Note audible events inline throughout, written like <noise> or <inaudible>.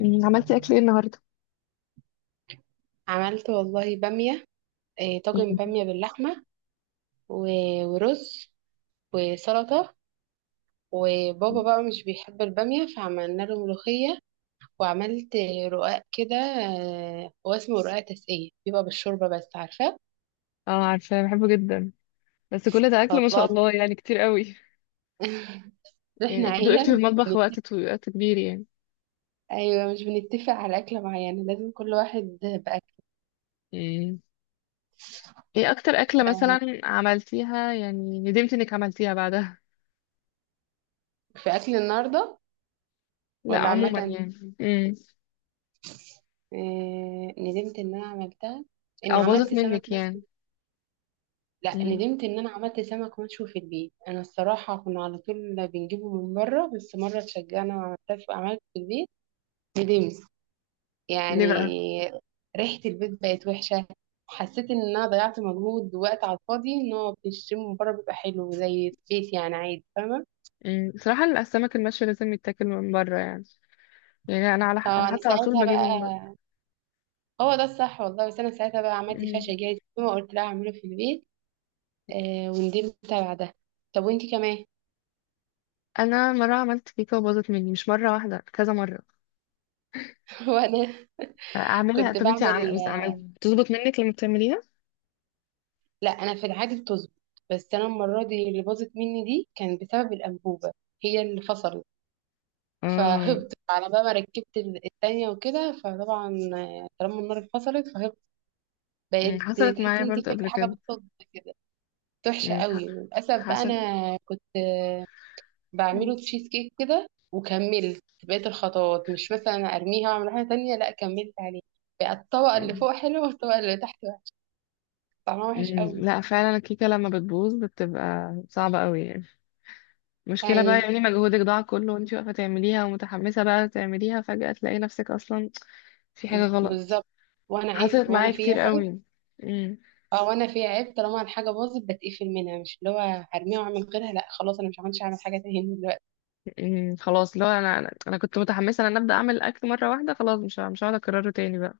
عملتي اكل ايه النهارده؟ عملت والله بامية. طاجن مم. بامية باللحمة ورز وسلطة. وبابا بقى مش بيحب البامية فعملنا له ملوخية. وعملت رقاق كده. هو اسمه رقاق تسقية، بيبقى بالشوربة بس عارفة. اه، عارفة بحبه جدا. بس كل ده أكل ما شاء الله. الله، يعني كتير قوي. <laughs> يعني احنا أكيد وقفتي في عيلة مش المطبخ بنت- وقت طويل، وقت كبير يعني. أيوة، مش بنتفق على أكلة معينة، لازم كل واحد بأكل. مم. ايه أكتر أكلة مثلا عملتيها يعني ندمت إنك عملتيها بعدها؟ في أكل النهاردة؟ لا، ولا عموما عامة. يعني. مم. ندمت إن أنا عملتها، إن أو باظت عملت سمك منك يعني؟ مرسي. لا، مم. ندمت ان انا عملت سمك مشوي في البيت. انا الصراحه كنا على طول بنجيبه من بره، بس مره اتشجعنا على الطبخ وعملت في البيت. ندمت ليه بقى؟ يعني. ريحه البيت بقت وحشه، حسيت ان انا ضيعت مجهود ووقت على الفاضي، ان هو بيشتري من بره بيبقى حلو زي البيت يعني، عادي، فاهمه. مم. بصراحة السمك المشوي لازم يتاكل من بره يعني. يعني أنا فانا حتى على طول ساعتها بجيبه من بره. بقى، هو ده الصح والله، بس انا ساعتها بقى عملت مم. فاشة جاهز وقلت لها اعمله في البيت. وندمت بعدها. طب وانتي كمان؟ أنا مرة عملت كيكة وباظت مني، مش مرة واحدة، كذا مرة. <laughs> وانا اعملها، كنت بعمل. بس عملت بتظبط منك لما بتعمليها؟ لا، انا في العادي بتظبط، بس انا المره دي اللي باظت مني دي كان بسبب الانبوبه، هي اللي فصلت. اه. فهبط على بقى، ما ركبت التانية وكده، فطبعا طالما النار اتفصلت فهبط. بقيت حصلت تحس معايا ان انت برضه بتاكلي قبل حاجه كده. بالصدفه كده. كانت وحشه أمم، ح- قوي للاسف بقى. حصل. انا كنت أمم، بعمله تشيز كيك كده وكملت بقيت الخطوات، مش مثلا ارميها واعمل حاجه تانية، لا كملت عليه. بقى الطبقه اللي أمم، فوق حلوه والطبقه اللي تحت وحشة. طعمها وحش قوي. لا، فعلا الكيكه لما بتبوظ بتبقى صعبه قوي يعني. المشكله بقى ايوه، يعني مجهودك ضاع كله وانت واقفه تعمليها ومتحمسه بقى تعمليها، فجاه تلاقي نفسك اصلا في حاجه غلط. بالظبط. وانا عيب، حصلت وانا معايا فيها كتير عيب. قوي. أمم، اه، وانا في عيب، طالما الحاجه باظت بتقفل منها، مش اللي هو هرميها واعمل غيرها، لا خلاص انا مش عملتش اعمل حاجه تاني دلوقتي. أمم، خلاص، لو انا أنا كنت متحمسه ان انا ابدا اعمل الاكل مره واحده، خلاص مش هقعد اكرره تاني بقى.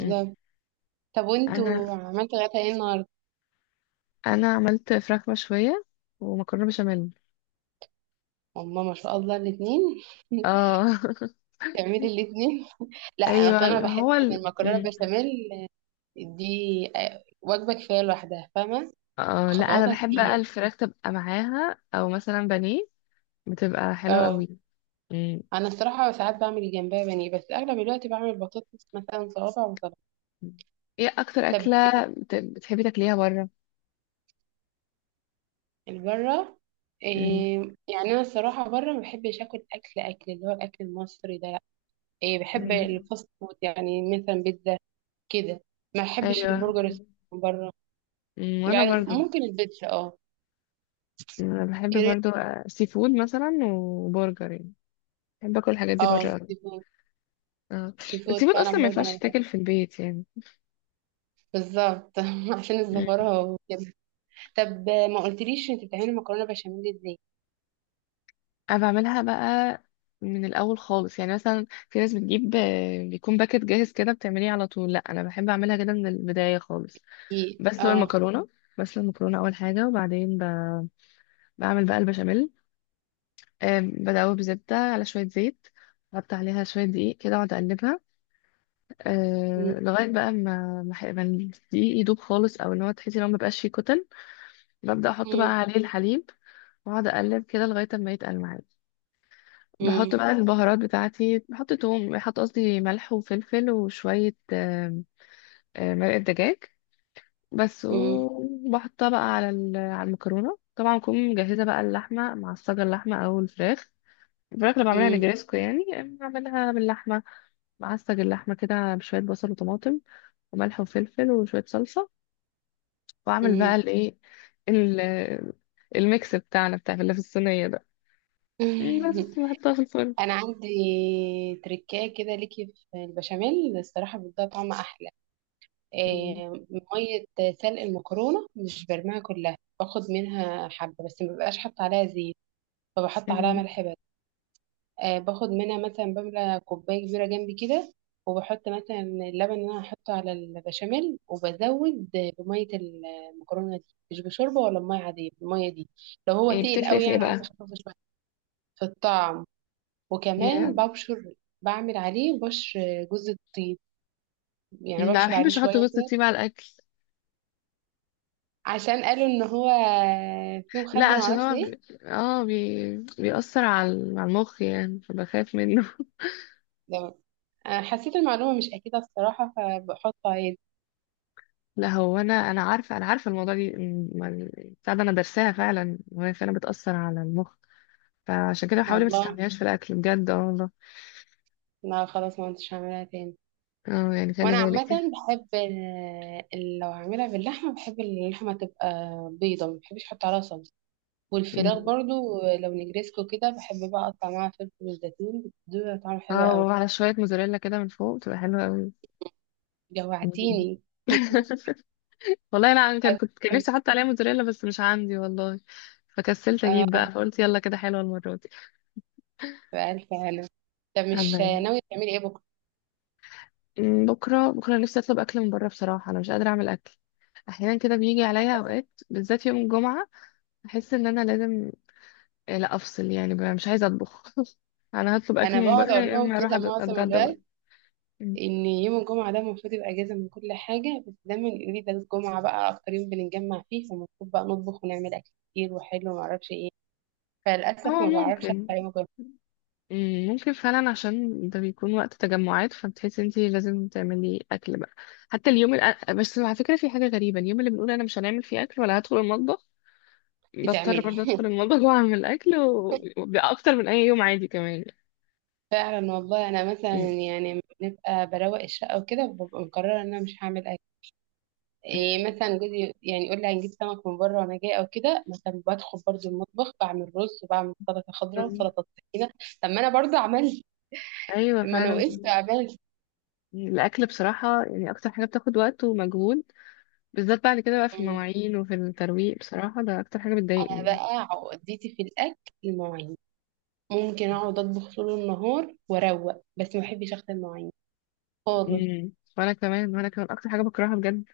أمم، طب انا وانتوا عملتوا غدا ايه النهارده؟ انا عملت فراخ مشويه ومكرونه بشاميل. هما ما شاء الله الاثنين. <laughs> اه. تعملي الاثنين. <laughs> لا، ايوه، اصل انا ما بحس هو ان المكرونه مم. بشاميل دي وجبه كفايه لوحدها، فاهمه. اه، لا، انا خطواتها بحب بقى كتير. الفراخ تبقى معاها، او مثلا بانيه، بتبقى حلوه اه. قوي. مم. انا الصراحه ساعات بعمل جنبها بانيه، بس اغلب الوقت بعمل بطاطس مثلا، صوابع وسلطه. ايه اكتر طب. اكله بتحبي تاكليها بره؟ البره؟ مم. إيه؟ يعني انا الصراحه بره ما بحبش اكل اللي هو الاكل المصري ده، لا. إيه، بحب مم. الفاست فود، يعني مثلا بيتزا كده. ما بحبش ايوه. البرجر من بره. مم. وانا يعني برضو، ممكن البيتزا اه. انا بحب كريب. برضو سي فود مثلا وبرجر يعني. بحب اكل الحاجات دي اه، بره قوي. سي فود. اه. سي فود السي فود اصلا فعلا ما برضه انا ينفعش بحب. تاكل في البيت يعني. بالظبط. <laughs> عشان مم. الزفاره وكده. طب ما قلتليش انت بتعملي مكرونه بشاميل ازاي؟ انا بعملها بقى من الاول خالص، يعني مثلا في ناس بتجيب بيكون باكت جاهز كده بتعمليه على طول. لا، انا بحب اعملها كده من البدايه خالص. إيه، بسلق اه. المكرونه بسلق المكرونه اول حاجه، وبعدين بعمل بقى البشاميل. بدوب بزبده على شويه زيت، بحط عليها شويه دقيق كده واقعد اقلبها. مم، أه، لغايه بقى ما الدقيق يدوب خالص، او ان هو تحسي ان هو مبقاش فيه كتل. ببدا احط بقى مم، عليه الحليب، واقعد اقلب كده لغايه ما يتقل معايا. بحط مم، بقى البهارات بتاعتي، بحط توم، بحط قصدي ملح وفلفل، وشوية آم، آم، مرقة دجاج بس. مم، وبحطها بقى على المكرونة. طبعا أكون مجهزة بقى اللحمة معصجة، اللحمة أو الفراخ. الفراخ اللي بعملها نجريسكو يعني بعملها باللحمة، بعصج اللحمة كده بشوية بصل وطماطم وملح وفلفل وشوية صلصة، وأعمل بقى مم، الإيه، ال- الميكس بتاعنا بتاع اللي في الصينية ده، مم. بس <laughs> بحطها في الفرن. انا عندي تركايه كده ليكي في البشاميل الصراحه بتديها طعم احلى. م- إيه، ميه سلق المكرونه مش برميها كلها، باخد منها حبه، بس ما ببقاش حاطه عليها زيت، فبحط عليها م. ملح بس. باخد منها مثلا، بملى كوبايه كبيره جنبي كده، وبحط مثلا اللبن اللي انا هحطه على البشاميل، وبزود بميه المكرونه دي. مش بشوربه ولا بميه عاديه الميه دي، لو هو إيه تقيل بتفرق قوي في إيه يعني، عايزه بقى؟ اخففه شويه. في الطعم. ياه. وكمان ببشر، بعمل عليه بشر جوز الطيب، يعني لا، ما ببشر عليه بحبش احط شوية جوز كده. الطيب على الاكل. عشان قالوا ان هو فيه لا، مخدر عشان معرفش هو ايه اه، بيأثر على على المخ يعني، فبخاف منه. ده. انا حسيت المعلومة مش اكيدة الصراحة، فبحطه عادي. <laughs> لا، هو انا عارفه الموضوع دي بتاع ده. انا درساها فعلا، وهي فعلا بتأثر على المخ، فعشان كده بحاول ما والله، تستعملهاش في الاكل بجد. اه، والله. لا خلاص ما كنتش هعملها تاني. اه، يعني خلي وانا عامة بالك. بحب لو هعملها باللحمة بحب اللحمة تبقى بيضة، ما بحبش احط عليها صلصة. والفراخ م. برضو لو نجريسكو كده، بحب بقى اقطع معاها فلفل وزيتون، بتديها طعم حلو اه، قوي. وعلى شويه موزاريلا كده من فوق بتبقى حلوه قوي. م. جوعتيني. <laughs> والله انا كان نفسي <laughs> احط عليها موزاريلا بس مش عندي والله، فكسلت اجيب اه. بقى، فقلت يلا كده حلوه المره دي. بألف هلا. طب مش الله. ناوية تعملي ايه بكرة؟ بكرة، بكرة نفسي أطلب أكل من بره بصراحة، أنا مش قادرة أعمل أكل. أحيانا كده بيجي عليا أوقات، بالذات يوم الجمعة أحس إن أنا لازم لا، أفصل يعني بقى، مش عايزة أطبخ. <laughs> أنا هطلب أكل انا من بقعد بره، اقول يا لهم إما أروح كده معظم أتغدى بره. الوقت، أمم. ان يوم الجمعة ده المفروض يبقى اجازة من كل حاجة، بس دايما يقولوا لي ده الجمعة بقى اكتر يوم بنتجمع فيه، فالمفروض بقى نطبخ ونعمل اكل كتير وحلو ومعرفش ايه. فللأسف هو ما بعرفش ممكن. اطلع يوم الجمعة. ممكن فعلا، عشان ده بيكون وقت تجمعات، فبتحسي انتي لازم تعملي أكل بقى. بس على فكرة في حاجة غريبة، اليوم اللي بنقول أنا مش هنعمل فيه أكل ولا هدخل المطبخ، بضطر بتعملي. برضه أدخل <laughs> المطبخ <laughs> وأعمل أكل، وبيبقى أكتر من أي يوم عادي كمان. فعلا والله انا مثلا يعني بنبقى بروق الشقة وكده، ببقى مقررة ان انا مش هعمل اكل. إيه، أمم. مثلا جوزي يعني يقول لي هنجيب سمك من بره وانا جاي او كده، مثلا بدخل برضو المطبخ، بعمل رز وبعمل سلطه خضراء بز- وسلطه طحينه. طب ما انا برضو عملت، ايوه، ما انا فعلا. وقفت عملت. الاكل بصراحه يعني اكتر حاجه بتاخد وقت ومجهود، بالذات بعد كده بقى في مم. المواعين وفي الترويق، بصراحه ده اكتر حاجه انا بتضايقني. بقى عقدتي في الاكل المواعين، ممكن اقعد اطبخ طول النهار واروق، بس ما بحبش اغسل المواعين خالص. امم. وانا كمان، وانا كمان اكتر حاجه بكرهها بجد.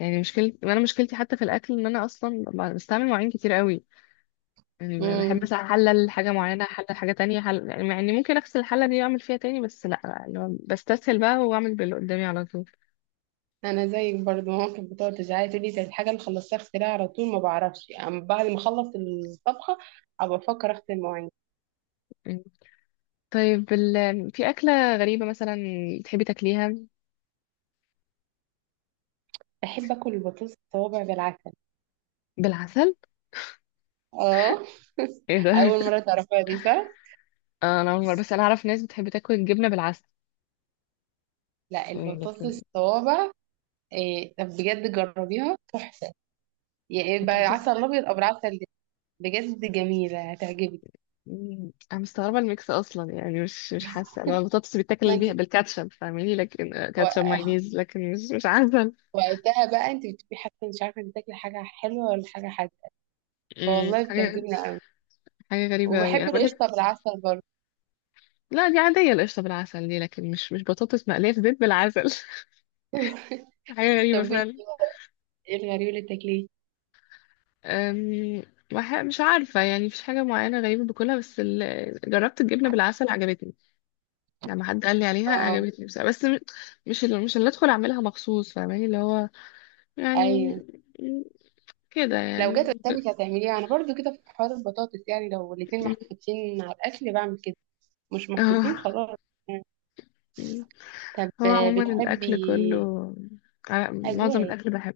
يعني وانا مشكلتي حتى في الاكل، ان انا اصلا بستعمل مواعين كتير قوي. يعني بحب امم. مثلا احلل حاجه معينه، احلل حاجه تانية، يعني مع اني ممكن اغسل الحله دي واعمل فيها تاني، بس لا، اللي هو بستسهل بقى واعمل باللي قدامي على طول. انا زيك برضو، ممكن بتقعد تزعلي تقولي ده الحاجه اللي خلصتها اغسلها على طول، ما بعرفش يعني، بعد ما اخلص الطبخه ابقى افكر اغسل المواعين. مم. طيب، في اكله غريبه مثلا تحبي تاكليها؟ بحب اكل البطاطس الصوابع بالعسل. بالعسل؟ اه. ايه <laughs> ده؟ اول <laughs> مره تعرفيها دي صح؟ انا اول مره، بس انا اعرف ناس بتحب تاكل الجبنه بالعسل، لا، يعني، البطاطس لكن الصوابع. إيه طب بجد جربيها تحفه، يعني بطاطس؟ بعسل ابيض او بالعسل ده. بجد جميله هتعجبك. انا مستغربه الميكس اصلا، يعني مش حاسه، لو البطاطس ما بيتاكل انت بيها بالكاتشب فاهماني، لكن كاتشب، و- مايونيز، لكن مش عسل. وقتها بقى انت بتبقي حاسه، مش عارفه انت تاكلي حاجه حلوه ولا حاجه حادقه. مم، فوالله حاجه بتعجبني قوي. حاجه غريبه قوي انا وبحب بقول لك. القشطه بالعسل برضه. لا، دي عاديه، القشطه بالعسل دي، لكن مش بطاطس مقليه في زيت بالعسل. <laughs> <laughs> حاجه غريبه طب وانت، فعلا. ايه الغريب اللي بتاكليه؟ أم، مش عارفه، يعني مفيش حاجه معينه غريبه باكلها، بس جربت الجبنه بالعسل عجبتني، لما حد قال لي عليها اه. عجبتني بس مش اللي ادخل اعملها مخصوص، فاهماني، اللي هو يعني، ايوه. م- كده لو يعني جت قدامك هتعمليها، انا برضو كده في حوار البطاطس يعني، لو الاتنين م- محطوطين على الاكل بعمل كده. مش محطوطين اه خلاص يعني. م- طب هو عموما الاكل بتحبي. كله معظم أذواق. الاكل بحب.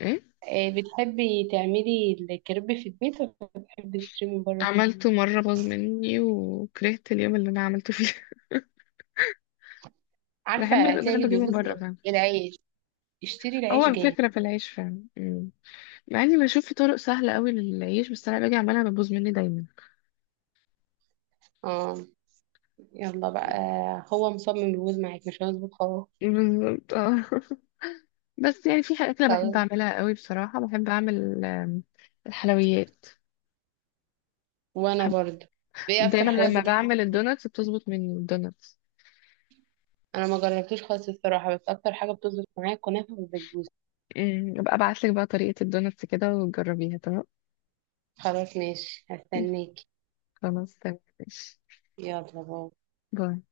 ايه؟ بتحبي تعملي الكريب في البيت ولا بتحبي تشتري من بره؟ عملته مره، باظ مني وكرهت اليوم اللي انا عملته فيه. <laughs> عارفة بحب هتلاقي بحب اللي اجيبه من بيبوظ. بره، فاهم. ايه العيش، اشتري هو العيش جاهز. الفكره في العيش، فاهم. م. مع اني بشوف في طرق سهله قوي للعيش، بس انا باجي اعملها بتبوظ مني دايما. اه. يلا بقى، هو مصمم يبوظ معاك مش هيظبط خالص. بالظبط. اه. بس يعني في حاجات انا بحب خلاص. اعملها قوي بصراحه، بحب اعمل الحلويات. وانا بحب- برضه. ايه اكتر دايما حلويات لما بتحبي بعمل تعمليها؟ الدوناتس بتظبط، من الدوناتس. انا ما جربتوش خالص الصراحة، بس اكتر حاجة بتظبط معايا كنافة والبسبوسة. ابقى ابعت لك بقى طريقه الدوناتس كده وتجربيها. تمام. خلاص ماشي، <laughs> هستناكي. خلاص، تمام، ماشي. يلا باي. باي.